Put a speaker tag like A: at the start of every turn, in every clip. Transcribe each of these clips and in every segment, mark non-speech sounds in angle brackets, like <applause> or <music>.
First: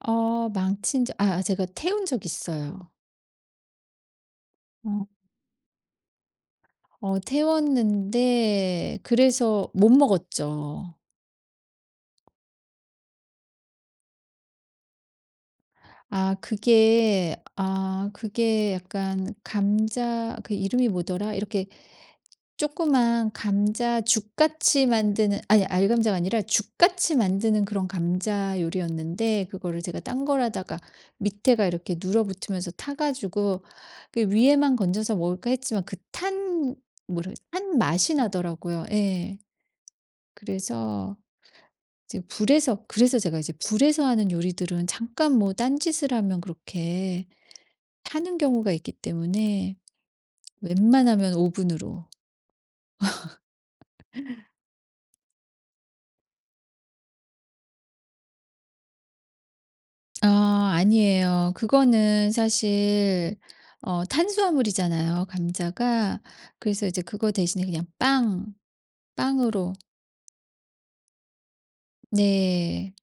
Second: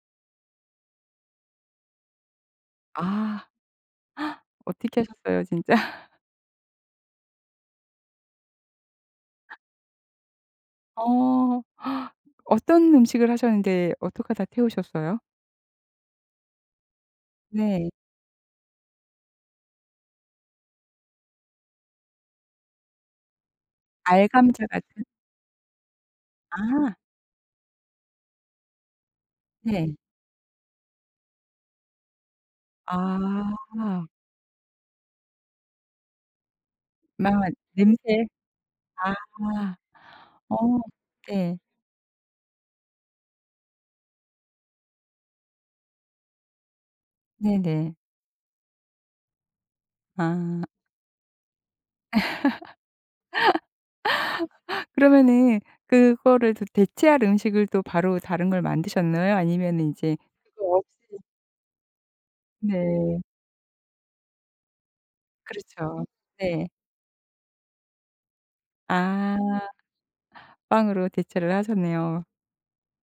A: 어 망친 적 아 제가 태운 적 있어요.
B: 아. <gasps> 어떻게
A: 어.
B: 하셨어요 진짜?
A: 어 태웠는데 그래서 못 먹었죠.
B: 어. <gasps> 어떤 음식을 하셨는데 어떡하다 태우셨어요?
A: 아 그게,
B: 네.
A: 아 그게 약간 감자 그 이름이 뭐더라? 이렇게 쪼끄만
B: 알감자
A: 감자죽같이
B: 같은.
A: 만드는 아니 알감자가 아니라
B: 아.
A: 죽같이 만드는 그런 감자 요리였는데 그거를
B: 네.
A: 제가 딴 걸 하다가 밑에가 이렇게 눌어 붙으면서 타 가지고
B: 아.
A: '그 위에만 건져서 먹을까.' 했지만 그 탄 뭐라
B: 막
A: 탄 맛이
B: 냄새.
A: 나더라고요.
B: 아.
A: 예.
B: 어.
A: 그래서
B: 네.
A: 이제 불에서 그래서 제가 이제 불에서 하는 요리들은 잠깐 뭐 딴짓을 하면 그렇게
B: 네네.
A: 타는 경우가 있기 때문에
B: 아.
A: 웬만하면 오븐으로. <laughs>
B: <laughs> 그러면은 그거를 더 대체할 음식을 또 바로 다른 걸 만드셨나요? 아니면 인제
A: 아
B: 그거 없이
A: 아니에요. 그거는
B: 네.
A: 사실 어 탄수화물이잖아요
B: 그렇죠.
A: 감자가.
B: 네.
A: 그래서 이제 그거 대신에 그냥 빵,
B: 아.
A: 빵으로.
B: 빵으로 대체를 하셨네요.
A: 네.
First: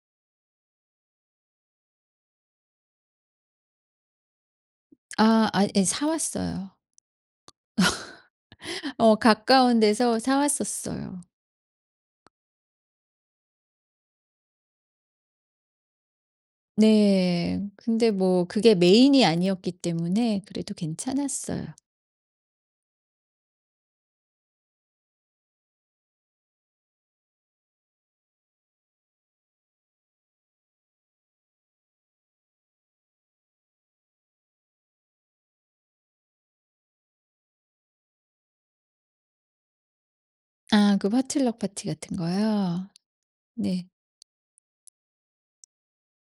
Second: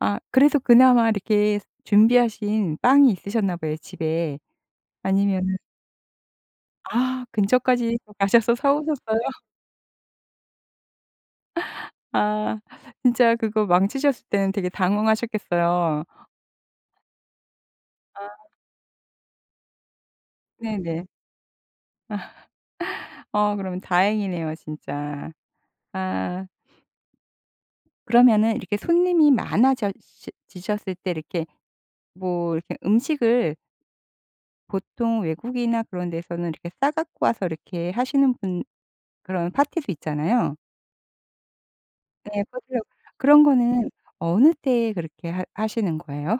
B: 아 그래서 그나마 이렇게 준비하신 빵이 있으셨나 봐요 집에.
A: 아
B: 아니면은
A: 아 예 사왔어요.
B: 아 근처까지 또 가셔서
A: <laughs> 어
B: 사오셨어요?
A: 가까운 데서 사 왔었어요.
B: 아. 진짜 그거 망치셨을 때는 되게 당황하셨겠어요.
A: 네. 근데
B: 아.
A: 뭐 그게 메인이 아니었기 때문에 그래도
B: 네네.
A: 괜찮았어요.
B: 아. <laughs> 어 그러면 다행이네요 진짜. 아. 그러면은 이렇게 손님이 많아져 시 지셨을 때 이렇게 뭐 이렇게 음식을 보통 외국이나 그런 데서는 이렇게 싸 갖고 와서 이렇게 하시는 분 그런 파티도 있잖아요?
A: 아 그 potluck 파티 같은
B: 네. potluck
A: 거요.
B: 그런
A: 네.
B: 거는 어느 때 그렇게 하 하시는 거예요?